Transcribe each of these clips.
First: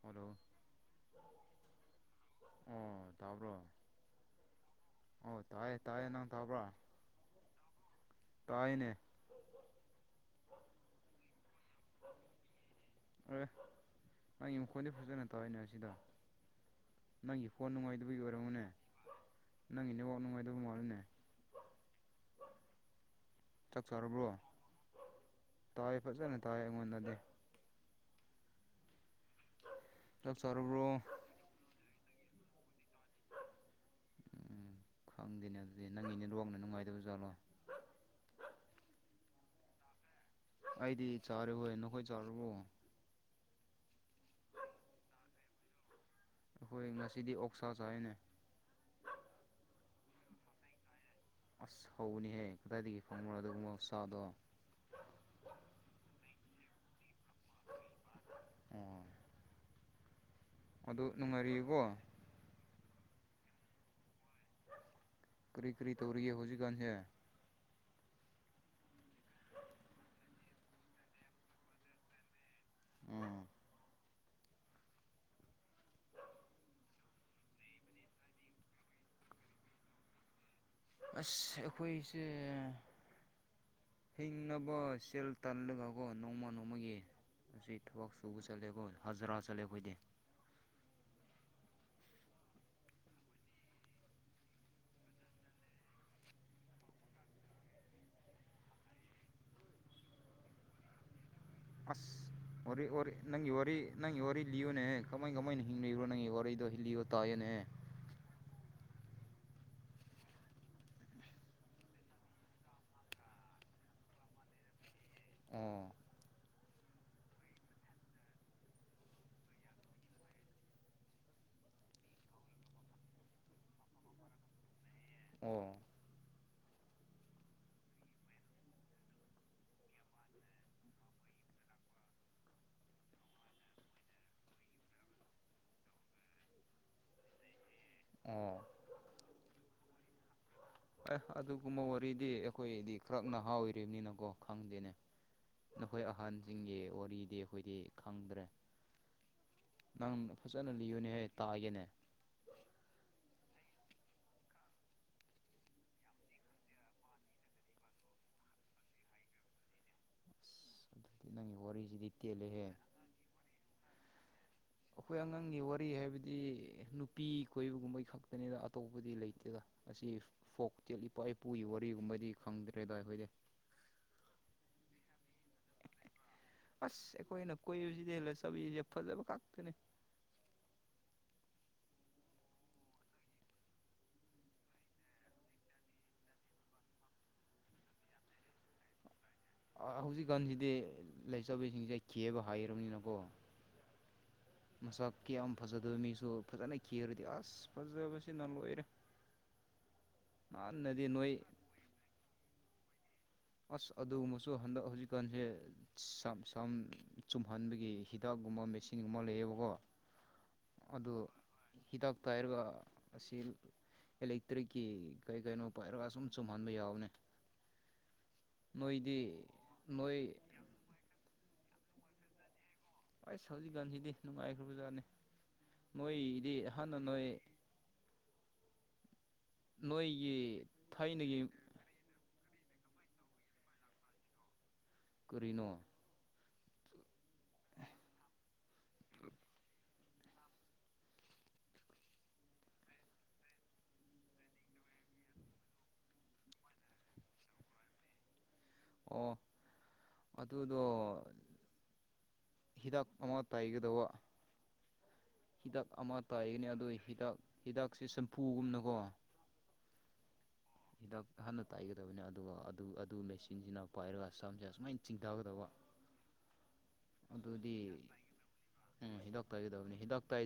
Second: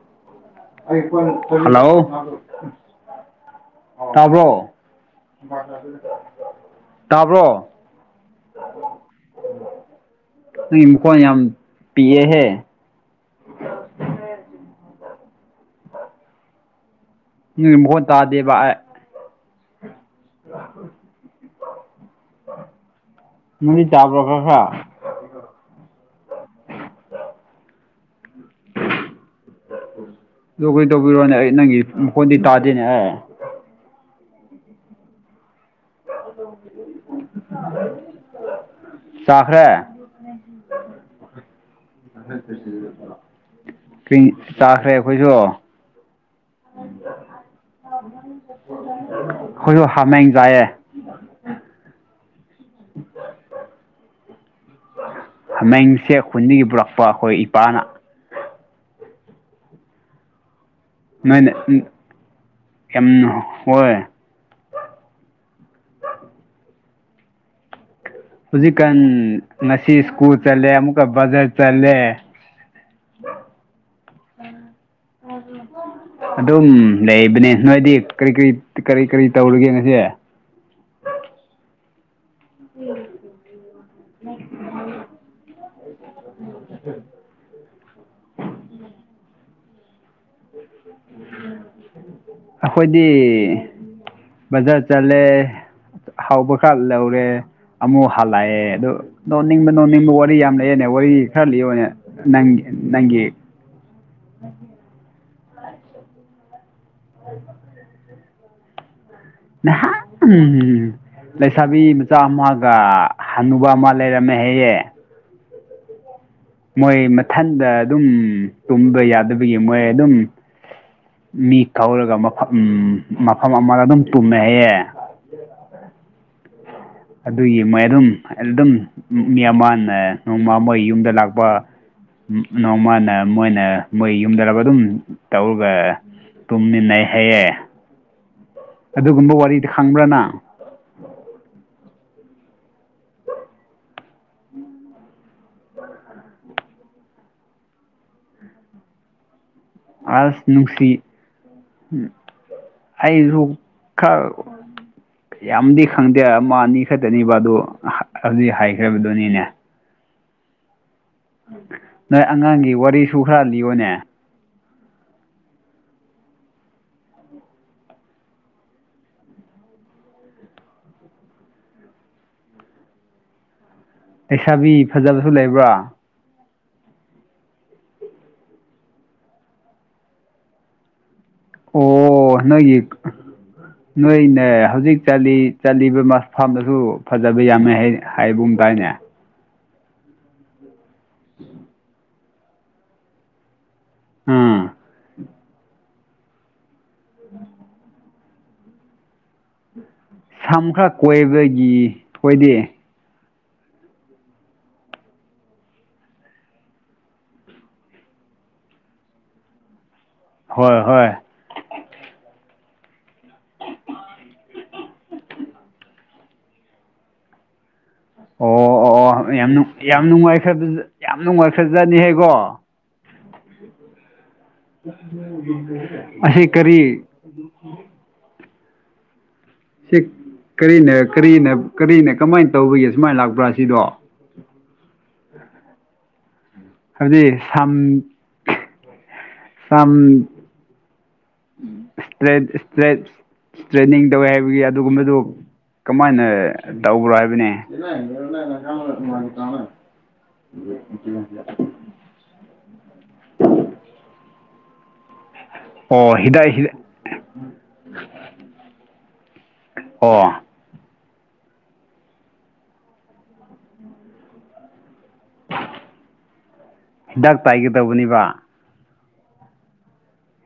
hello hello ꯑꯣ ꯇꯥꯕ꯭ꯔꯣ ꯇꯥꯕ꯭ꯔꯣ ꯑꯣ ꯇꯥꯏꯌꯦ ꯇꯥꯏꯌꯦ ꯅꯪ ꯇꯥꯕ꯭ꯔꯣ ꯇꯥꯕ꯭ꯔꯣ ꯇꯥꯏꯅꯦ ꯏꯀ ꯌꯥꯝ ꯄꯤꯦ ꯍꯦ ꯑꯦ ꯅꯪ ꯏꯪꯈꯣꯟꯗꯤ ꯐꯖꯅ ꯇꯧꯏꯅꯦ ꯑꯁꯤꯗ ꯅꯪꯒꯤ ꯐꯣꯟ ꯅꯨꯡꯉꯥꯏꯗꯕꯒꯤ ꯑꯣꯏꯔꯝꯃꯨꯅꯦ ꯅꯪꯒꯤꯅꯦ ꯑ ꯑ ꯆꯥꯛ ꯆꯥꯔꯕ꯭ꯔꯣ ꯇꯥꯏ ꯐꯖꯅ ꯇꯥꯏ ꯑꯩꯉꯣꯟꯗꯗꯤ ꯆꯥꯛ ꯑꯗꯨ ꯀꯩꯅ ꯆꯥꯔꯕ꯭ꯔꯣ ꯇꯧꯕꯤꯔꯣꯅꯦ ꯑꯩ ꯅꯪꯒꯤ ꯃꯈꯣꯟꯗꯤ ꯇꯥꯗꯦꯅꯦ ꯑꯦ ꯎꯝ ꯈꯪꯗꯦꯅꯦ ꯑꯗꯨꯗꯤ ꯅꯪꯒꯤꯅꯦ ꯂꯨꯡꯅ ꯅꯨꯡꯉꯥꯏꯗꯕꯖꯥꯠꯂꯣ ꯁꯥꯈꯔꯦ ꯑꯩꯗꯤ ꯆꯔꯦ ꯑꯣꯏꯅ ꯆꯥꯈ꯭ꯔꯦ ꯑꯩꯈꯣꯏꯁꯨ ꯑꯩꯈꯣꯏ ꯉꯁꯤꯗꯤ ꯑꯣꯛꯁꯥꯁ ꯍꯥꯏꯅꯦ ꯍꯣꯏꯁꯨ ꯍꯥꯃꯦꯡꯖꯥꯏꯌꯦꯦ ꯐꯧꯕꯅꯤꯍꯦ ꯀꯗꯥꯏꯗꯒꯤ ꯐꯪꯕꯅꯣ ꯑꯗꯨꯒꯨꯝꯕ ꯆꯥꯗꯣ ꯏꯄꯥ ꯑꯩꯈꯣꯏ ꯏꯄꯥꯅ ꯑꯣ ꯑꯗꯨ ꯅꯨꯡꯉꯥꯏꯔꯤꯨꯀꯣ ꯀꯦꯝ ꯍꯣꯏ ꯀꯔꯤ ꯀꯔꯤ ꯇꯧꯔꯤꯌꯦ ꯍꯧꯖꯤꯛꯀꯥꯟꯁꯦ ꯍꯧꯖꯤꯛꯀꯥꯟ ꯉꯁꯤ ꯁ꯭ꯀꯨꯜ ꯆꯠꯂꯦ ꯑꯃꯨꯛꯀ ꯕꯖꯥꯔ ꯆꯠꯂꯦ ꯎꯝ ꯑ ꯑꯗꯨꯝ ꯂꯩꯕꯅꯦ ꯅꯣꯏꯗꯤ ꯀꯔꯤ ꯀꯔꯤ ꯀꯔꯤ ꯀꯔꯤ ꯇꯧꯔꯒꯦ ꯉꯁꯦ ꯑꯁ ꯑꯩꯈꯣꯏ ꯎꯝ ꯍꯤꯡꯅꯕ ꯁꯦꯜ ꯇꯜꯂꯒꯒꯣ ꯅꯣꯡꯃ ꯅꯣꯡꯃꯒꯤ ꯑꯁꯤ ꯊꯕꯛ ꯁꯨꯕ ꯆꯠꯂꯦꯕ ꯍꯖꯔꯥ ꯆꯠꯂꯦ ꯑꯩꯗꯤ ꯑꯩꯈꯣꯏꯗꯤ ꯕꯖꯥꯔ ꯆꯠꯂꯦ ꯍꯥꯎꯕ ꯈꯥꯂꯎꯔꯦ ꯑꯃꯨꯛ ꯍꯜꯂꯛꯑꯦ ꯑꯗꯨ ꯅꯣꯡ ꯅꯤꯡꯕ ꯅꯣꯡꯅꯤꯡꯕ ꯋꯥꯔꯤ ꯌꯥꯝ ꯂꯩꯑꯦꯅꯦ ꯋꯥꯔꯤ ꯈꯔ ꯂꯤꯌꯣꯅꯦ ꯑꯁ ꯅꯪꯒꯤ ꯑꯣꯏ ꯑꯣꯏ ꯅꯪꯒꯤ ꯅꯪ ꯌ ꯋꯥꯔꯤꯔꯤ ꯅꯪ ꯌꯔꯤ ꯂꯌꯨꯅꯦꯦꯛ ꯀꯃꯥꯏ ꯀꯃꯥꯏꯅ ꯍꯤꯡꯅꯣꯏꯕ꯭ꯔꯣ ꯅꯪ ꯋꯥꯔꯤꯔꯩꯗꯣ ꯏꯜꯂꯤꯌꯣ ꯇꯥꯏꯌꯦꯅꯦ ꯎꯝ ꯂꯩꯁꯥꯕꯤ ꯃꯆꯥ ꯑꯃꯒ ꯍꯟꯅꯨꯕ ꯑꯃ ꯂꯩꯔꯝꯃꯦ ꯍꯌꯦ ꯎ ꯃꯣꯏ ꯃꯊꯟꯗ ꯑꯗꯨꯝ ꯇꯨꯝꯕ ꯌꯥꯗꯕꯒꯤ ꯃꯣꯏ ꯑꯗꯨꯝ ꯃꯤ ꯀꯧꯔꯒ ꯃꯐꯝ ꯎꯝ ꯃꯐꯝ ꯑꯃꯗ ꯑꯗꯨꯝ ꯇꯨꯝꯃꯦ ꯍꯥꯏꯌꯦꯦ ꯑꯣ ꯑꯗꯨꯒꯤ ꯃꯝ ꯑꯗꯨꯝ ꯃꯤ ꯑꯃꯅ ꯅꯣꯡꯃ ꯃꯣꯏ ꯌꯨꯝꯗ ꯂꯥꯛꯄ ꯅꯣꯡꯃꯅ ꯃꯣꯏꯅ ꯃꯣꯏ ꯌꯨꯝꯗꯒ ꯑꯗꯨꯝ ꯇꯧꯔꯒ ꯇꯨꯝꯃꯤꯟꯅꯩ ꯍꯥꯏꯌꯦ ꯑꯣ ꯑꯗꯨꯒꯨꯝꯕ ꯋꯥꯔꯤꯗꯤ ꯈꯪꯕ꯭ꯔꯅ ꯀꯒꯨꯝꯕ ꯋꯥꯔꯤꯗꯤ ꯑꯩꯈꯣꯏꯗꯤ ꯈꯔꯛ ꯅꯍꯥꯎ ꯑꯣꯏꯔꯤꯕꯅꯤꯅꯀꯣ ꯈꯪꯗꯦꯅꯦ ꯅꯈꯣꯏ ꯑꯍꯟꯁꯤꯡꯒꯤ ꯋꯥꯔꯤꯗꯤ ꯑꯩꯈꯣꯏꯗꯤ ꯈꯪꯗ꯭ꯔꯦ ꯅꯪ ꯑꯁ ꯐꯖꯅ ꯅꯨꯡꯁꯤ ꯂꯤꯌꯨꯅꯦꯍꯦ ꯇꯥꯒꯦꯅꯦ ꯑꯩꯁꯨ ꯈꯔ ꯌꯥꯝꯗꯤ ꯈꯪꯗꯦ ꯑꯃ ꯑꯅꯤ ꯈꯛꯇꯅꯤꯕ ꯑꯗꯨ ꯍꯧꯖꯤꯛ ꯍꯥꯏꯈ꯭ꯔꯕꯗꯨꯅꯤꯅꯦ ꯑꯁ ꯑꯗꯨꯗꯤ ꯅꯪꯒꯤ ꯋꯥꯔꯤꯁꯤꯗꯤ ꯅꯣꯏ ꯇꯦꯜꯂꯦꯍꯦ ꯑꯉꯥꯡꯒꯤ ꯋꯥꯔꯤꯁꯨ ꯈꯔ ꯂꯤꯌꯣꯅꯦ ꯑꯩꯈꯣꯏ ꯑꯉꯥꯡꯒꯤ ꯋꯥꯔꯤ ꯍꯥꯏꯕꯗꯤ ꯅꯨꯄꯤ ꯀꯣꯏꯕꯒꯨꯝꯕꯩ ꯈꯛꯇꯅꯤꯗ ꯑꯇꯣꯞꯄꯗꯤ ꯂꯩꯇꯦꯗ ꯑꯁꯤ ꯐꯣꯛ ꯇ ꯏꯄꯥ ꯏꯄꯨꯒꯤ ꯋꯥꯔꯤꯒꯨꯝꯕꯗꯤ ꯈꯪꯗ꯭ꯔꯦꯗꯏ ꯑꯩꯈꯣꯏꯗꯤ ꯂꯩꯁꯥꯕꯤ ꯐꯖꯕꯁꯨ ꯂꯩꯕ꯭ꯔꯥ ꯑꯁ ꯑꯩꯈꯣꯏꯅ ꯀꯣꯏꯏꯕꯁꯤꯗ ꯍꯦꯜꯂ ꯆꯕꯤꯁꯦ ꯐꯖꯕ ꯈꯛꯇꯅꯦ ꯑꯣ ꯅ ꯅꯣꯏꯅꯦ ꯍꯧꯖꯤꯛ ꯆꯠꯂꯤꯕ ꯃꯐꯝꯗꯁꯨ ꯐꯖꯕ ꯌꯥꯝꯃꯦ ꯍꯥꯏꯕ ꯗꯥꯏꯅꯦ ꯍꯧꯖꯤꯛꯀꯥꯟꯁꯤꯗꯤ ꯂꯩꯆꯕꯤꯁꯤꯡꯁꯦ ꯈꯦꯕ ꯍꯥꯏꯔꯕꯅꯤꯅꯀꯣ ꯑꯥ ꯃꯁꯛꯀꯤ ꯌꯥꯝ ꯐꯖꯗꯣꯏꯕ ꯃꯤꯁꯨ ꯐꯖꯅ ꯀꯦꯔꯗꯤ ꯑꯁ ꯐꯖꯕ ꯑꯣꯏꯔꯦ ꯁꯝ ꯈꯔ ꯀꯣꯏꯕꯒꯤ ꯊꯣꯏꯗꯦ ꯑꯁ ꯑꯗꯨ ꯃꯁꯨ ꯍꯟꯗꯛ ꯍꯧꯖꯤꯛꯀꯥꯟꯁꯦ ꯁꯝ ꯆꯨꯝꯍꯟꯕꯒꯤ ꯍꯤꯗꯥꯛ ꯒꯨꯝꯕ ꯃꯦꯆꯤꯟꯒꯨꯝꯕ ꯂꯩꯌꯦꯕꯀꯣ ꯍꯣꯏ ꯍꯣꯏ ꯑꯗꯨ ꯍꯤꯗꯥꯛꯇ ꯍꯥꯏꯔꯒ ꯑꯁꯤ ꯑꯦꯂꯦꯛꯇ꯭ꯔꯤꯛꯀꯤ ꯀꯩ ꯀꯩꯅꯣ ꯄꯥꯏꯔꯒ ꯁꯨꯝ ꯆꯨꯝꯍꯟꯕ ꯌꯥꯎꯅꯦ [inaudible] ꯑꯣ ꯑꯣ ꯑꯣ ꯌꯥꯝ ꯌꯥꯝ ꯅꯨꯡꯉꯥꯏ ꯌꯥꯝ ꯅꯨꯡꯉꯥꯏ ꯐꯖꯅꯤꯍꯀꯣ ꯑꯁ ꯍꯧꯖꯤꯛꯀꯥꯟꯁꯤꯗꯤ ꯅꯨꯡꯉꯥꯏꯈ꯭ꯔꯕꯖꯥꯠꯅꯤ ꯑꯁꯤꯁ ꯅꯣꯏꯗꯤ ꯀꯔꯤ ꯍꯥꯟꯅ ꯅꯣꯏ ꯁꯤ ꯅꯣꯏꯒꯤ ꯀꯔꯤꯅ ꯊꯥꯏꯅꯒꯤ ꯀꯔꯤꯅ ꯀꯔꯤꯅ ꯀꯃꯥꯏꯅ ꯇꯧꯕꯒꯤ ꯁꯨꯃꯥꯏꯅ ꯂꯥꯛꯄ꯭ꯔꯥ ꯁꯤꯗꯣ ꯀꯔꯤꯅꯣ ꯍꯥꯏꯕꯗꯤ ꯁꯝ ꯁꯝ [inaudible] ꯏꯁꯇ ꯏꯁꯇ꯭ꯔꯦ ꯏꯁꯇ꯭ꯔꯦꯅꯤꯡ ꯇꯧꯋꯦ ꯍꯥꯏꯕꯒꯤ ꯑꯗꯨꯒꯨꯝꯕꯗꯨ ꯀꯃꯥꯏꯅ ꯇꯧꯕ꯭ꯔꯣ ꯍꯥꯏꯕꯅꯦ ꯑꯣ ꯑꯗꯨꯗꯣ [unintelligible] ꯍꯤꯗꯥꯛ ꯑꯃꯛꯇ ꯑꯩꯒꯗꯧꯕ ꯍꯤꯗꯥꯛ ꯑꯣ ꯑꯃ ꯍꯤꯗꯥꯛ ꯇꯥꯏꯒꯅꯤ ꯍꯤꯗꯥꯛ ꯑꯗꯨꯣ ꯍꯤꯗꯥꯛ ꯍꯤꯗꯥꯛꯁꯦ ꯆꯝꯐꯨꯒꯨꯝꯅꯀꯣ ꯑꯣ ꯍꯤꯗꯥꯛ ꯍꯥꯟꯅ ꯇꯥꯏꯒꯗꯕꯅꯤꯅꯦ ꯑꯗꯨꯒ ꯑꯗꯨ ꯑꯗꯨ ꯃꯦꯆꯤꯟꯁꯤꯅ ꯄꯥꯏꯔꯒ ꯁꯝꯁꯦ ꯑꯨꯃꯥꯏꯅ ꯆꯤꯡꯊꯒꯗꯕ ꯍꯤꯗꯥꯛ ꯑꯗꯨꯗꯤ ꯇꯥꯏꯒꯗꯧꯕꯅꯦꯕ ꯎꯝ ꯍꯤꯗꯥꯛ ꯇꯥꯒꯗꯕꯅꯤ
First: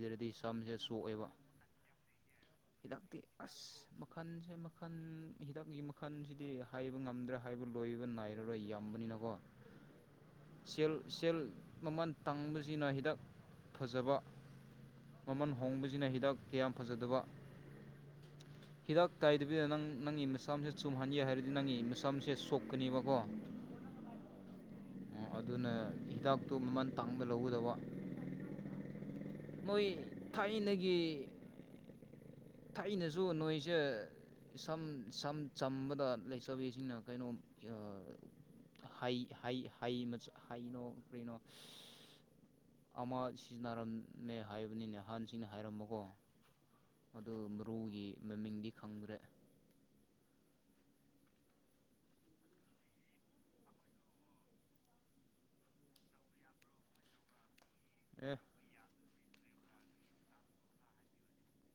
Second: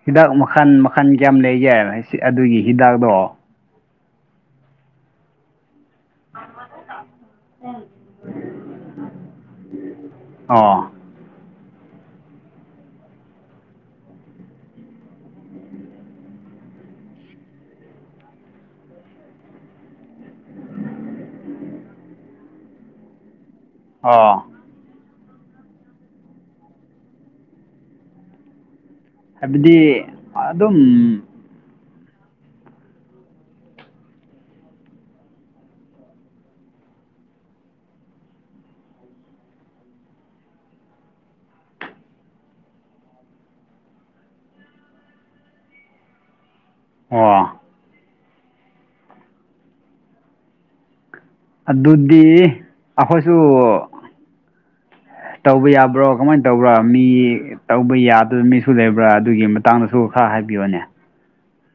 ꯍꯤꯗꯥꯛ ꯃꯈꯜ ꯃꯈꯜ ꯀꯌꯥꯝ ꯂꯩꯒꯦ ꯑꯗꯨꯒꯤ ꯍꯤꯗꯥꯛꯇꯣ ꯃꯈꯟꯁꯦ ꯃꯈꯜ ꯍꯤꯗꯥꯛꯒꯤ ꯃꯈ ꯃꯈꯜꯁꯤꯗꯤ ꯍꯥꯏꯕ ꯉꯝꯗ꯭ꯔꯦ ꯍꯥꯏꯕ ꯂꯣꯏꯕ ꯅꯥꯏꯔꯔꯣꯏ ꯌꯥꯝꯕꯅꯤꯅꯀꯣ ꯑꯣ ꯦꯜ ꯁꯦꯜ ꯃꯃꯜ ꯇꯥꯡꯕꯁꯤꯅ ꯍꯤꯗꯥꯛ ꯐꯖꯕ ꯃꯃꯜ ꯍꯣꯡꯕꯁꯤꯅ ꯍꯤꯗꯥꯛ ꯀꯌꯥꯝ ꯐꯖꯗꯕ ꯍꯤꯗꯥꯛ ꯇꯥꯏꯗꯕꯤꯗ ꯅꯪ ꯅꯪꯒꯤ ꯃꯤꯁꯥꯝꯁꯦ ꯆꯨꯝꯍꯟꯒꯦ ꯍꯥꯏꯔꯗꯤ ꯅꯪꯒꯤ ꯃꯤꯁꯥꯝꯁꯦ ꯁꯣꯛꯀꯅꯦꯕꯀꯣ ꯑꯥ ꯑꯣ ꯑꯗꯨꯅ ꯍꯤꯗꯥꯛꯇꯣ ꯃꯃꯜ ꯇꯥꯡꯅ ꯂꯧꯒꯗꯕ ꯍꯥꯏꯕꯗꯤ ꯃꯣꯏ ꯑꯗꯨꯝ ꯊꯩꯅꯁꯨ ꯅꯣꯏꯁꯦ ꯏꯁꯝ ꯁꯝ ꯆꯝꯕꯗ ꯂꯩꯆꯕꯤꯁꯤꯡꯅ ꯀꯩꯅꯣ ꯍ ꯍ ꯍ ꯍꯩꯅꯣ ꯀꯅꯣ ꯑꯃ ꯁꯤꯖꯤꯟꯅꯔꯝꯃꯦ ꯍꯥꯏꯕꯅꯤꯅꯦ ꯑꯍꯥꯟꯁꯤꯡꯅ ꯍꯥꯏꯔꯝꯕꯀꯣ ꯑꯗꯨ ꯑꯣ ꯃꯔꯨꯒꯤ ꯃꯃꯤꯡꯗꯤ ꯈꯪꯗ꯭ꯔꯦ ꯑꯗꯨꯗꯤ ꯑꯩꯈꯣꯏꯁꯨ ꯇꯧꯕ ꯌꯥꯕ꯭ꯔꯣ ꯀꯃꯥꯏꯅ ꯇꯧꯕ꯭ꯔꯥ ꯃꯤ ꯇꯧꯕ ꯑꯦ ꯌꯥꯗꯕ ꯃꯤꯁꯨ ꯂꯩꯕ꯭ꯔꯥ ꯑꯗꯨꯒꯤ ꯃꯇꯥꯡꯗꯁꯨ ꯈꯔ ꯍꯥꯏꯕꯤꯌꯣꯅꯦ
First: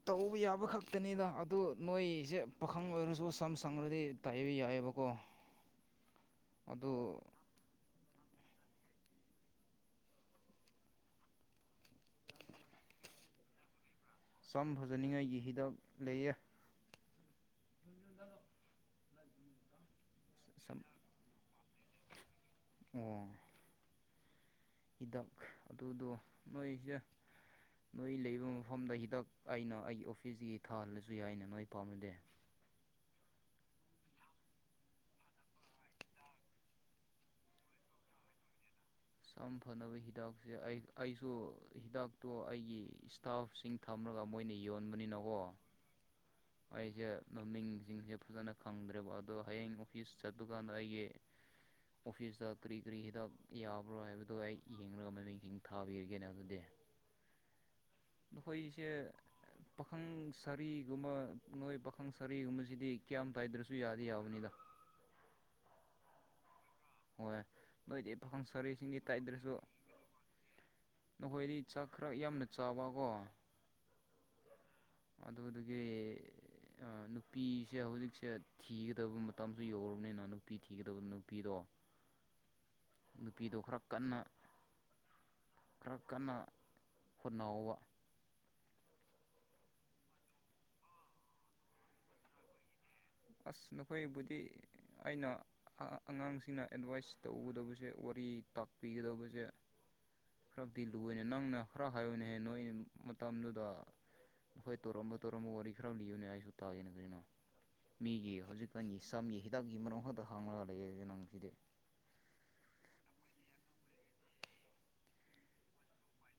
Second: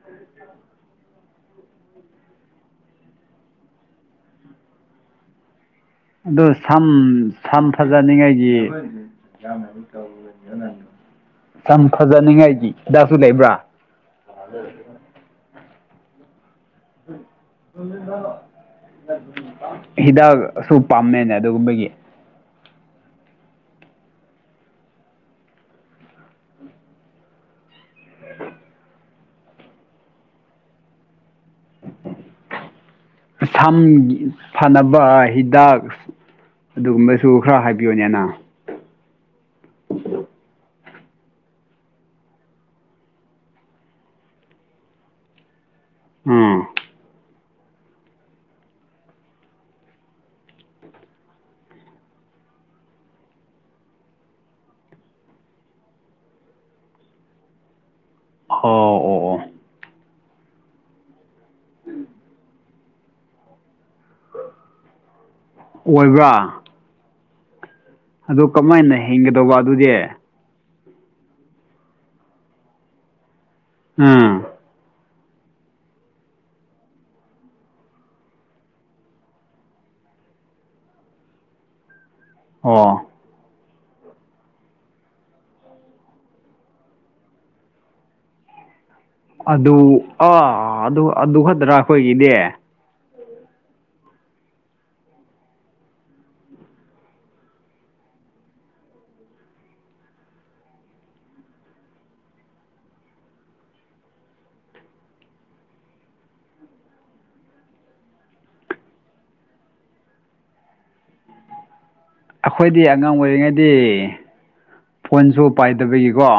ꯇꯧꯕ ꯌꯥꯕ ꯈꯛꯇꯅꯤꯅ ꯑꯗꯨ ꯅꯣꯏꯁꯦ ꯄꯥꯈꯪ ꯑꯣꯏꯔꯁꯨ ꯁꯝ ꯁꯪꯉ꯭ꯔꯗꯤ ꯇꯥꯏꯕ ꯌꯥꯏ ꯂꯩꯕ ꯀꯣ ꯑꯗꯨ ꯁꯝ ꯁꯝ ꯐꯖꯅꯤꯡꯉꯥꯏꯒꯤ ꯌꯥꯝ ꯃꯅꯤ ꯀ ꯑꯣꯏ ꯁꯝ ꯐꯖꯅꯤꯡꯉꯥꯏꯗꯤ ꯗꯥꯁꯨ ꯂꯩꯕ꯭ꯔꯥ ꯁꯝ ꯐꯖꯅꯤꯡꯉꯥꯏꯒꯤꯍꯤꯤꯗ ꯂꯩꯌꯦ ꯍꯤꯗꯥ ꯁꯨ ꯄꯥꯝꯃꯦ ꯅ ꯑꯗꯨꯒꯨꯝꯕꯒꯤ ꯎꯝ ꯍꯤꯗꯥꯛ ꯑꯗꯨꯗꯣ ꯅꯣꯏꯁꯦ ꯅꯣꯏ ꯂꯩꯕ ꯃꯐꯝꯗ ꯍꯤꯗꯥꯛ ꯑꯩꯅ ꯑꯩꯒꯤ ꯑꯣꯐꯤꯁꯒꯤ ꯊꯥꯍꯜꯂꯁꯨ ꯌꯥꯏꯅ ꯅꯣꯏ ꯄꯥꯝꯃꯗꯤ ꯊꯝ ꯐꯅꯕ ꯍꯤꯗꯥꯛ ꯑꯗꯨꯒꯨꯝꯕꯁꯨ ꯈꯔ ꯍꯥꯏꯕꯤꯌꯣꯅꯦꯅ ꯁꯝ ꯐꯅꯕ ꯍꯤꯗꯥꯛꯁꯦ ꯑꯩ ꯑꯩꯁꯨ ꯍꯤꯗꯥꯛꯇꯣ ꯑꯩꯒꯤ ꯏꯁꯇꯥꯐꯁꯤꯡ ꯊꯝꯔꯒ ꯃꯣꯏꯅ ꯌꯣꯟꯕꯅꯤꯅꯀꯣ ꯑꯩꯁꯦ ꯑ ꯃꯃꯤꯡꯁꯤꯡꯁꯦ ꯐꯖꯅ ꯈꯪꯗ꯭ꯔꯦꯕ ꯑꯗꯣ ꯍꯌꯦꯡ ꯑꯣꯐꯤꯁ ꯆꯠꯇꯨꯀꯥꯟꯗ ꯑꯩꯒꯤ ꯑꯣꯐꯤꯁꯗ ꯀꯔꯤ ꯀꯔꯤ ꯍꯗ ꯌꯥ ꯭ꯔꯣ ꯍꯥꯏꯕꯗꯣ ꯑꯩ ꯌꯦꯡꯂꯒ ꯃꯃꯤꯡꯁꯤꯡ ꯊꯥꯕꯤꯔꯒꯦꯅ ꯑꯗꯨꯗꯤ ꯑꯣ ꯑꯩꯈꯣꯏꯁꯦ ꯑꯣ ꯑꯣ ꯄꯥꯈꯪ ꯁꯔꯤꯒꯨꯝꯕ ꯅꯣꯏ ꯄꯥꯈꯪ ꯁꯔꯤꯒꯨꯝꯕꯁꯤꯗꯤ ꯀꯌꯥꯝ ꯇꯥꯏꯗ꯭ꯔꯁꯨ ꯌꯥꯗꯤ ꯌꯥꯕꯅꯤꯗ [unintelligible] ꯑꯣꯏꯕ꯭ꯔꯥ ꯍ ꯑꯗꯨ ꯀꯃꯥꯏꯅ ꯍꯤꯡꯒꯗꯧꯕ ꯑꯗꯨꯗꯤ ꯅꯈꯣꯏꯗꯤ ꯆꯥꯛ ꯈꯔ ꯌꯥꯝꯅ ꯆꯥꯕ ꯀꯣ ꯑꯝ ꯃꯗꯨꯗꯨꯒꯤ ꯅꯨꯄꯤꯁꯦ ꯍꯧꯖꯤꯛꯁꯦ ꯊꯤꯒꯗꯕ ꯃꯇꯝꯁꯨ ꯌꯧꯔꯕꯅꯤꯅ ꯅꯨꯄꯤ ꯊꯤꯒꯗꯕ ꯅꯨꯄꯤꯗꯣ ꯑꯣ ꯅꯨꯄꯤꯗꯣ ꯈꯔ ꯀꯟꯅ ꯈꯔ ꯀꯟꯅ ꯍꯣꯠꯅꯍꯧꯕ ꯑꯗꯨ ꯑꯥ ꯑꯗꯨ ꯑꯗꯨ ꯈꯛꯇ꯭ꯔꯥ ꯑꯩꯈꯣꯏꯒꯤꯗꯤ ꯑꯁ ꯅꯈꯣꯏꯕꯨꯗꯤ ꯑꯩꯅ ꯑꯉꯥꯡꯁꯤꯡꯅ ꯑꯦꯗꯚꯥꯏꯁ ꯇꯧꯒꯗꯕꯁꯦ ꯑꯣꯠ ꯑꯩ ꯇꯥꯛꯄꯤꯒꯗꯧꯕꯁꯦ ꯈꯔꯗꯤ ꯂꯨꯅꯦ ꯅꯪꯅ ꯈꯔ ꯍꯥꯏꯌꯑꯣꯅꯦ ꯍꯦ ꯅꯣꯏ ꯃꯇꯝꯗꯨꯗ ꯍꯣꯏ ꯇꯧꯔꯝꯕ ꯇꯧꯔꯝꯕ ꯋꯥꯔꯤ ꯈꯔ ꯂꯤꯌꯨꯅꯦ ꯑꯩꯁꯨ ꯇꯥꯒꯦꯅ ꯀꯩꯅꯣ ꯃꯤꯒꯤ ꯍꯧꯖꯤꯛꯀꯥꯟꯒꯤ ꯆꯝꯒꯤ ꯍꯤꯗꯥꯛꯀꯤ ꯃꯔ ꯈꯛꯇ ꯍꯥꯡꯉꯒ ꯂꯩꯦꯁꯦ ꯅꯪ ꯁꯤꯗꯤ ꯑꯩꯈꯣꯏꯗꯤ ꯑꯉꯥꯡ ꯑꯣꯏꯔꯤꯉꯩꯗꯤ ꯐꯣꯟꯁꯨ ꯄꯥꯏꯗꯕꯒꯤꯀꯣ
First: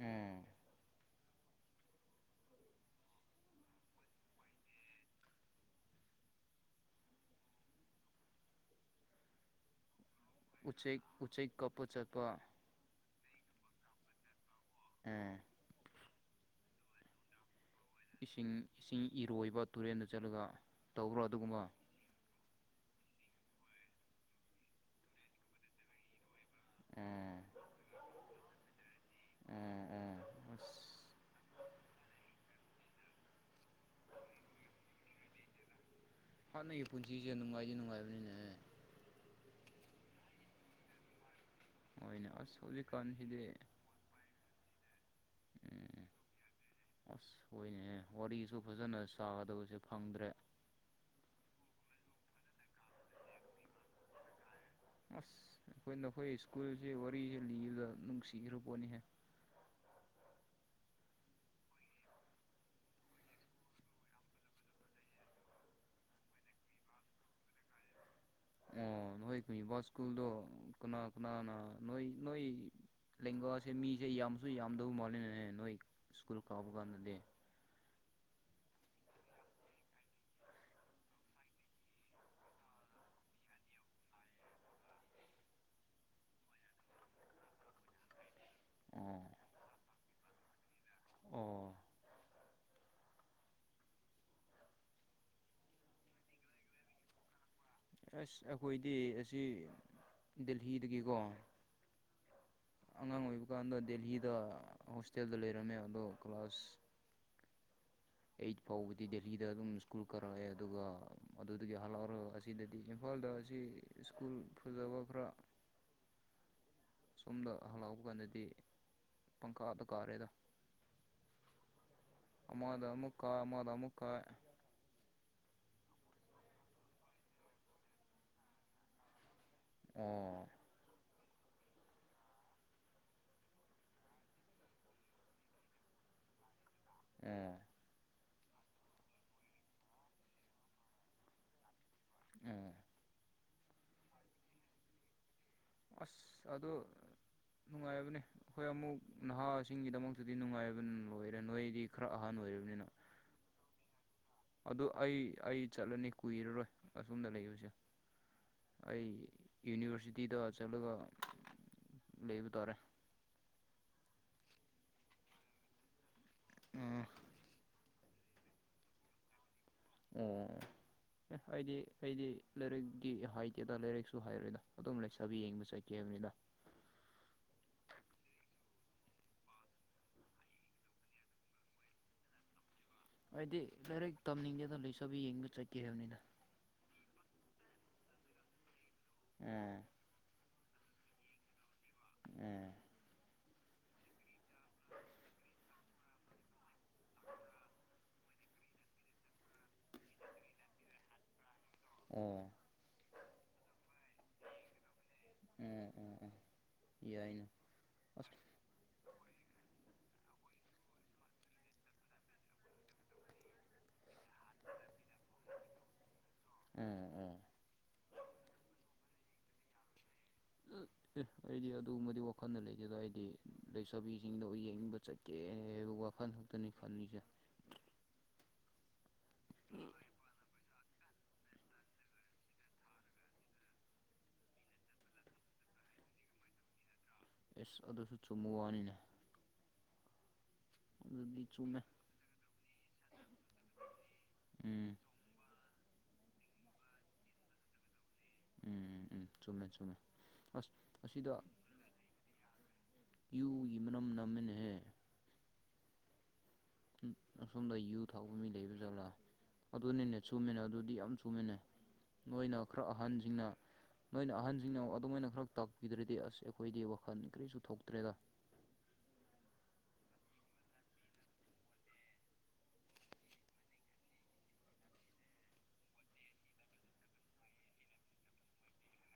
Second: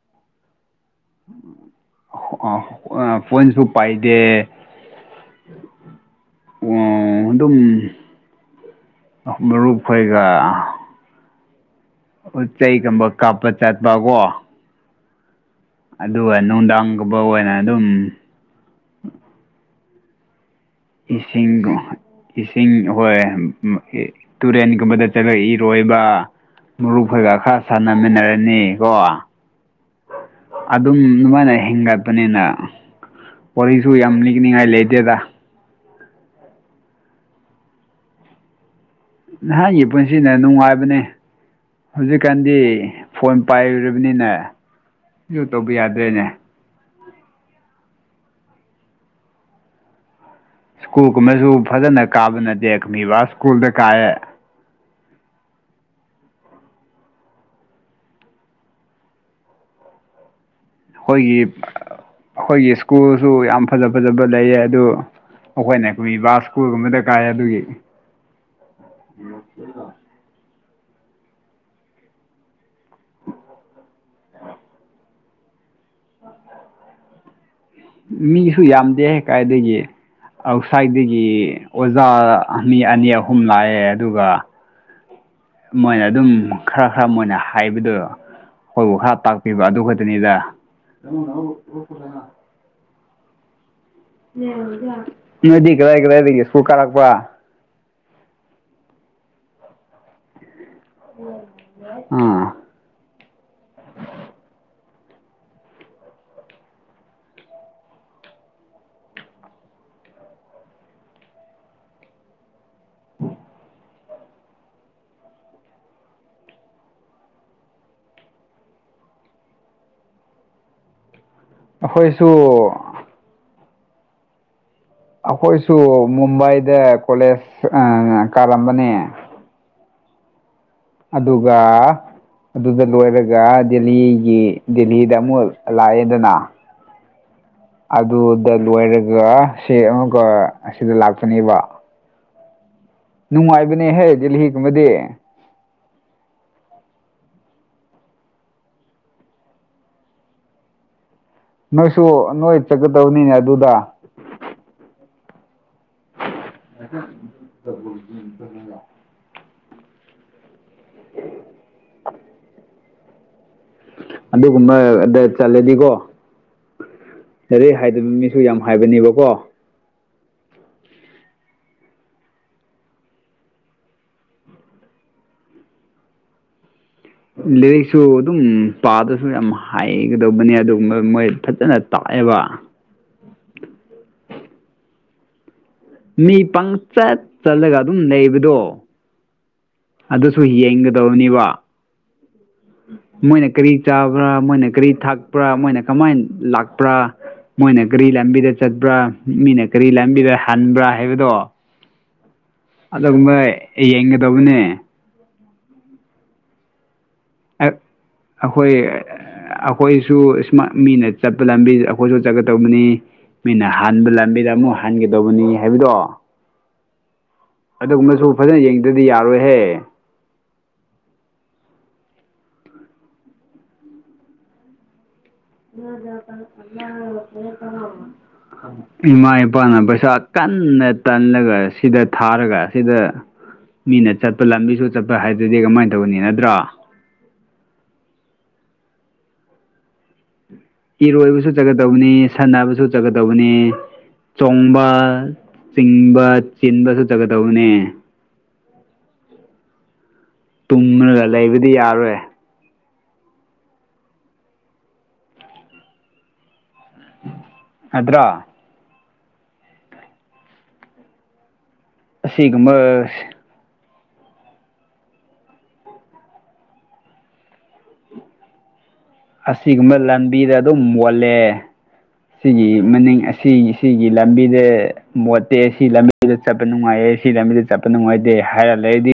ꯎꯝ ꯑ ꯑ ꯐꯣꯟꯁꯨ ꯄꯥꯏꯗꯦ ꯑꯣ ꯑꯗꯨꯝ ꯃꯔꯨꯞ ꯈꯣꯏ ꯑꯗꯨꯒ ꯎꯆꯦꯛ ꯎꯆꯦꯛ ꯀꯥꯞꯄ ꯄꯣ ꯆꯠꯄ ꯆꯩꯒꯕ ꯀꯥꯞꯄ ꯆꯠꯄ ꯀꯣ ꯎꯝ ꯑꯗꯨꯒ ꯅꯨꯡꯗꯥꯡꯒꯨꯝꯕ ꯑꯣꯏꯅ ꯑꯗꯨꯝ ꯏꯁꯤꯡ ꯏꯁꯤꯡ ꯏꯔꯣꯏꯕ ꯇꯨꯔꯦꯟꯗ ꯆꯠꯂꯒ ꯇꯧꯕ꯭ꯔꯣ ꯏꯁꯤꯡ ꯑꯗꯨꯒꯨꯝꯕ ꯏꯁꯤꯡ ꯍꯣꯏ ꯇꯨꯔꯦꯟꯒꯨꯝꯕꯗ ꯆꯠꯂꯛꯏꯔꯣꯏꯕ ꯃꯔꯨꯞ ꯐꯩꯒ ꯎꯝ ꯈꯔ ꯁꯥꯟꯅꯃꯤꯟꯅꯔꯅꯤ ꯀꯣ ꯎꯝ ꯎꯝ ꯑꯁ ꯑꯗꯨꯝ ꯅꯨꯡꯉꯥꯏꯅ ꯍꯦꯟꯒꯠꯄꯅꯤꯅ ꯄꯣꯁꯨ ꯌꯥꯝ ꯂꯤꯅꯤꯛꯅꯤꯉꯥꯏ ꯂꯩꯇꯦꯗ ꯍꯠꯅꯩꯒꯤ ꯄꯨꯟꯁꯤꯁꯦ ꯅꯨꯡꯉꯥꯏꯁꯦ ꯅꯨꯡꯉꯥꯏꯕꯅꯤꯅꯦ ꯅꯍꯥꯛꯒꯤ ꯄꯨꯟꯁꯤꯗ ꯅꯨꯡꯉꯥꯏꯕꯅꯦ ꯍꯣꯏꯅꯦ ꯍꯧꯖꯤꯛꯀꯥꯟꯗꯤ ꯑꯁ ꯐꯣꯟ ꯍꯧꯖꯤꯛꯀꯥꯟꯁꯤꯗꯤ ꯄꯥꯏꯔꯨꯔꯕꯅꯤꯅꯦ ꯌꯨ ꯇꯧꯕ ꯎꯝ ꯌꯥꯗ꯭ꯔꯦꯅꯦ ꯑꯁ ꯍꯅꯦꯍꯦ ꯋꯥꯔꯤꯁꯨ ꯐꯖꯅ ꯆꯥꯒꯗꯕꯁꯦ ꯐꯪꯗ꯭ꯔꯦ ꯁ꯭ꯀꯨꯜ ꯀꯨꯝꯕꯁꯨ ꯐꯖꯅ ꯀꯥꯕ ꯅ ꯗꯦꯃꯤꯕ ꯁ꯭ꯀꯨꯜꯗ ꯀꯥꯏꯑꯦ ꯑꯁ ꯑꯩꯈꯣꯏ ꯅꯈꯣꯏ ꯁ꯭ꯀꯨꯜꯁꯦ ꯋꯥꯔꯤꯁꯤꯦ ꯂꯤꯕꯗ ꯅꯨꯡꯁꯤꯈ꯭ꯔ ꯄꯣꯠꯅꯤꯍꯦ [inaudible] ꯑꯩꯈꯣꯏꯒꯤ ꯑꯩꯈꯣꯏꯒꯤ ꯁ꯭ꯀꯨꯜꯁꯨ ꯌꯥꯝ ꯐꯖ ꯐꯖꯕ ꯂꯩꯌꯦ ꯑꯗꯨ ꯑꯩꯈꯣꯏꯅ ꯀꯕꯤ ꯁꯀꯨꯜꯒꯨꯝꯕꯗ ꯀꯥꯏ ꯑꯗꯨꯒꯤ ꯑꯣ ꯅꯣꯏ ꯀꯕꯥ ꯁꯀꯨꯜꯗ ꯀꯅꯥ ꯀꯅꯥꯅ ꯅꯣꯏ ꯅꯣꯏ ꯂꯦꯡꯒꯥꯁꯦ ꯃꯤꯁꯦ ꯌꯥꯝꯁꯨ ꯌꯥꯝꯗꯧ ꯃꯥꯜꯂꯤꯅꯦ ꯅꯣꯏ ꯁ꯭ꯀꯨꯜ ꯀꯥꯞꯕ ꯀꯥꯟꯗꯗꯤ ꯃꯤꯁꯨ ꯌꯥꯝꯗꯦ ꯀꯥꯏꯗꯒꯤ ꯑꯥꯎꯠꯁꯥꯏꯗꯒꯤ ꯑꯣꯖꯥ ꯃꯤ ꯑꯅꯤ ꯑꯍꯨꯝ ꯂꯥꯛꯑꯦ ꯑꯗꯨꯒ ꯃꯣꯏꯅ ꯑꯗꯨꯝ ꯈꯔ ꯈꯔ ꯃꯣꯏꯅ ꯍꯥꯏꯕꯗ ꯑꯩꯈꯣꯏꯕꯨ ꯑꯣ ꯈꯔ ꯇꯥꯛꯄꯤꯕ ꯑꯗꯨ ꯈꯛꯇꯅꯤꯗ ꯑꯣ ꯉꯗꯤ ꯀꯗꯥꯏ ꯀꯗꯥꯏꯗꯤ ꯁꯨ ꯀꯥꯔꯛꯄ ꯑꯁ ꯑꯩꯈꯣꯏꯗꯤ ꯑꯁꯤ ꯗꯜꯂꯤꯗꯒꯤꯀꯣ ꯑꯥ ꯑꯉꯥꯡ ꯑꯣꯏꯕ ꯀꯥꯟꯗ ꯗꯦꯍꯤꯗ ꯍꯣꯁꯇꯦꯜꯗ ꯂꯩꯔꯝꯃꯦ ꯑꯗꯣ ꯀ꯭ꯂꯥꯁ ꯑꯩꯠ ꯐꯥꯎꯕꯗꯤ ꯗꯦꯜꯂꯤꯗ ꯑꯗꯨꯝ ꯁ꯭ꯀꯨꯜ ꯀꯥꯔꯛꯑꯦ ꯑꯗꯨꯒ ꯑꯗꯨꯗꯨꯒꯤ ꯍꯜꯂꯛꯑꯣ ꯑꯁꯤꯗ ꯍꯥꯏꯗꯤ ꯏꯝꯐꯥꯜꯗ ꯑꯁꯤ ꯁ꯭ꯀꯨꯜ ꯐꯖꯕ ꯈꯔ ꯁꯣꯝꯗ ꯍꯜꯂꯥꯎꯕ ꯀꯥꯟꯗꯗꯤ ꯄꯪꯈꯥꯗ ꯀꯥꯔꯦꯗ ꯑꯩꯈꯣꯏꯁꯨ ꯑꯃꯥꯗ ꯑꯃꯀꯥ ꯑꯃꯥꯗ ꯑꯃꯨꯀꯥ ꯑꯩꯈꯣꯏꯁꯨ ꯃꯨꯝꯕꯥꯏꯗ ꯀꯣꯂꯦꯖ ꯀꯥꯂꯝꯝꯕꯅꯦ ꯑꯣ ꯑꯗꯨꯒ ꯑꯗꯨꯗ ꯂꯣꯏꯔꯒ ꯗꯦꯜꯂꯤꯒꯤ ꯗꯦꯍꯤꯗ ꯑꯃꯨꯛ ꯂꯥꯛꯑꯦꯗꯅ ꯑꯣ ꯑꯗꯨꯗ ꯗ ꯂꯣꯏꯔꯒ ꯁꯤ ꯑꯃꯛꯀ ꯑꯁꯤꯗ ꯂꯥꯛꯀꯅꯦꯕ ꯑꯣ ꯅꯨꯡꯉꯥꯏꯕꯅꯦꯍꯦ ꯗꯗꯤꯍꯤꯒꯨꯝꯕꯗꯤ ꯑꯁ ꯑꯗꯨꯗ ꯅꯨꯡꯉꯥꯏꯕꯅꯦ ꯑꯩꯈꯣꯏ ꯑꯃꯨꯛ ꯅꯍꯥꯁꯤꯡꯒꯤꯗꯃꯛꯇꯗꯤ ꯅꯨꯡꯉꯥꯏꯕ ꯂꯣꯏꯔꯦ ꯅꯣꯏꯗꯤ ꯅꯣꯏꯁꯨ ꯈꯔ ꯑꯍꯟ ꯅꯣꯏ ꯑꯣꯏꯔꯕꯅꯤꯅ ꯆꯠꯀꯗꯕꯅꯤꯅꯦ ꯑꯗꯨꯗ ꯑꯗꯨ ꯑꯩ ꯑꯩ ꯆꯂꯅꯤ ꯀꯨꯏꯔꯔꯣꯏ ꯑꯁꯣꯝꯗ ꯂꯩꯕꯁꯦ ꯑꯩ ꯌꯨꯅꯤꯚꯔꯁꯤꯇꯤꯗ ꯆꯂꯒ ꯂꯩꯕ ꯇꯥꯔꯦ ꯑꯗꯨꯒꯨꯝꯕꯗ ꯆꯠꯂꯗꯤꯀꯣ ꯎꯝ ꯑꯗꯩ ꯍꯥꯏꯗꯕ ꯃꯤꯁꯨ ꯌꯥꯝ ꯍꯥꯏꯕꯅꯦꯕꯀꯣ ꯎꯝ ꯑꯦ ꯑꯩꯗꯤ ꯑꯩꯗꯤ ꯂꯥꯏꯔꯤꯛꯀꯤ ꯍꯥꯏꯇꯦꯗ ꯂꯥꯏꯔꯤꯛꯁꯨ ꯍꯥꯏꯔꯣꯏꯗ ꯑꯗꯨꯝ ꯂꯩ ꯆꯕꯤ ꯌꯦꯡꯕ ꯆꯠꯀꯦꯕ ꯎꯗ ꯂꯥꯏꯔꯤꯛꯁꯨ ꯑꯗꯨꯝ ꯄꯥꯗꯁꯨ ꯌꯥꯝ ꯍꯥꯏꯒꯗꯧꯕꯅꯤ ꯑꯗꯨꯒ ꯃꯣꯏ ꯐꯖꯅ ꯇꯥꯛ ꯑꯦꯕ ꯍꯥꯏꯗꯤ ꯂꯥꯏꯔꯤꯛ ꯇꯝꯅꯤꯡꯒꯦꯗ ꯂꯩꯣꯏꯁꯕꯤ ꯌꯦꯡꯕ ꯆꯠꯀꯦ ꯍꯥꯏꯕꯅꯤꯗ ꯃꯤ ꯄꯪꯆꯠ ꯆꯠꯂꯒ ꯑꯗꯨꯝ ꯂꯩꯕꯗꯣ ꯎꯝ ꯑꯗꯨꯁꯨ ꯌꯦꯡꯒꯗꯧꯅꯤꯕ ꯃꯣꯏꯅ ꯀꯔꯤ ꯆꯥꯕ꯭ꯔꯥ ꯃꯣꯏꯅ ꯀꯔꯤ ꯊꯥꯛꯄ꯭ꯔꯥ ꯃꯣꯏꯅ ꯀꯃꯥꯏꯅ ꯂꯥꯛꯄ꯭ꯔꯥ ꯃꯣꯏꯅ ꯀꯔꯤ ꯂꯝꯕꯤꯗ ꯆꯠꯄ꯭ꯔꯥ ꯃꯤꯅ ꯀꯔꯤ ꯂꯝꯕꯤꯗ ꯍꯟꯕ꯭ꯔꯥ ꯍꯥꯏꯕꯗꯣ ꯎꯝ ꯂꯚꯩ ꯑꯩ ꯌꯦꯡꯒꯗꯕꯅꯦ ꯎꯝ ꯎꯝ ꯎꯝ ꯑꯩꯈꯣꯏ ꯑꯩꯈꯣꯏꯁꯨ ꯏꯁꯃꯥ ꯃꯤꯅ ꯆꯠꯄ ꯂꯝꯕꯤ ꯑꯩꯈꯣꯏꯁꯨ ꯆꯠꯀ ꯇꯧꯕꯅꯤ ꯃꯤꯅ ꯍꯥꯟꯕ ꯂꯝꯕꯤꯗ ꯑꯃꯨꯛ ꯍꯟꯒꯗꯧꯕꯅꯤ ꯍꯥꯏꯕꯗꯣ ꯎꯝ ꯎꯝ ꯑꯗꯨꯒꯨꯝꯕꯁꯨ ꯐꯖꯅ ꯌꯦꯡꯗꯗꯤ ꯌꯥꯔꯣꯏꯍꯦ ꯎ ꯎ ꯑꯩꯗꯤ ꯑꯗꯨꯃꯗꯤ ꯋꯥꯈꯜꯅ ꯂꯩꯖꯦꯗ ꯑꯩꯗꯤ ꯂꯩꯁꯥꯕꯤꯁꯤꯡꯗ ꯌꯦꯡꯅꯤꯡꯕ ꯆꯠ ꯀꯇ ꯏꯃꯥ ꯏꯄꯥꯅ ꯄꯩꯁꯥ ꯀꯟꯅ ꯇꯜꯂꯒ ꯁꯤꯗ ꯊꯥꯔꯒ ꯁꯤꯗ ꯃꯤꯅ ꯆꯠꯄ ꯂꯝꯕꯤꯁꯨ ꯆꯠꯄ ꯍꯥꯏꯗꯨꯗꯤ ꯀꯃꯥꯏꯅ ꯇꯧꯕꯅꯤ ꯅꯠꯇ꯭ꯔꯣ ꯏꯁ ꯑꯗꯨꯁꯨ ꯆꯨꯝꯃꯨ ꯋꯥꯅꯤꯅꯦ ꯑꯗꯨꯗꯤ ꯏꯔꯣꯏꯕꯁꯨ ꯆꯨꯝꯃꯦ ꯆꯠꯀꯗꯧꯕꯅꯤ ꯁꯥꯟꯅꯕꯁꯨ ꯆꯠꯀꯗꯧꯕꯅꯤ ꯆꯣꯡꯕ ꯎꯝ ꯆꯤꯡꯕ ꯆꯤꯟꯕꯁꯨ ꯆꯠꯒꯗꯧꯕꯅꯦ ꯎꯝ ꯎꯝ ꯎꯝ ꯆꯨꯝꯃꯦ ꯆ ꯇꯨꯡꯉꯒ ꯂꯩꯕꯗꯤ ꯌꯥꯔꯣꯏ ꯌꯨ ꯏꯃꯅꯝ ꯅꯃꯤꯟ ꯍ ꯑꯁꯣꯝꯗ ꯌꯨ ꯅꯠꯇ꯭ꯔꯥ ꯊꯥꯛꯄ ꯃꯤ ꯂꯩꯕ ꯖꯠꯂꯥ ꯑꯗꯨꯅꯤꯅꯦ ꯆꯨꯝꯃꯦꯅ ꯑꯗꯨꯗꯤ ꯌꯥꯝ ꯆꯨꯝꯃꯦꯅꯦ ꯃꯣꯏꯅ ꯈꯔ ꯑꯁꯤꯒꯨꯝꯕ ꯑꯍꯟꯁꯤꯡꯅ ꯅꯣꯏꯅ ꯑꯍꯟꯁꯤꯡꯅ ꯑꯗꯨꯃꯥꯏꯅ ꯈꯔ ꯇꯥꯛꯄꯤꯗ꯭ꯔꯗꯤ ꯑꯁ ꯑꯩꯈꯣꯏꯗꯤ ꯋꯥꯈꯜ ꯀꯔꯤꯁꯨ ꯊꯣꯛꯇ꯭ꯔꯦꯗ [unintelligible] ꯑꯁꯤꯒꯨꯝꯕ ꯂꯝꯕꯤꯗ ꯑꯗꯨꯝ ꯃꯣꯜꯂꯦ ꯁꯤꯒꯤ ꯃꯅꯤꯡ ꯑꯁꯤꯒꯤ ꯁꯤꯒꯤ ꯂꯝꯕꯤꯗ ꯃꯣꯠꯇꯦ ꯁꯤ ꯂꯝꯕꯤꯗ ꯆꯠꯄ ꯅꯨꯡꯉꯥꯏꯌꯦ ꯁꯤ ꯂꯝꯕꯤꯗ ꯆꯠꯄ ꯅꯨꯡꯉꯥꯏꯇꯦ ꯍꯥꯏꯔ ꯂꯩꯔꯗꯤ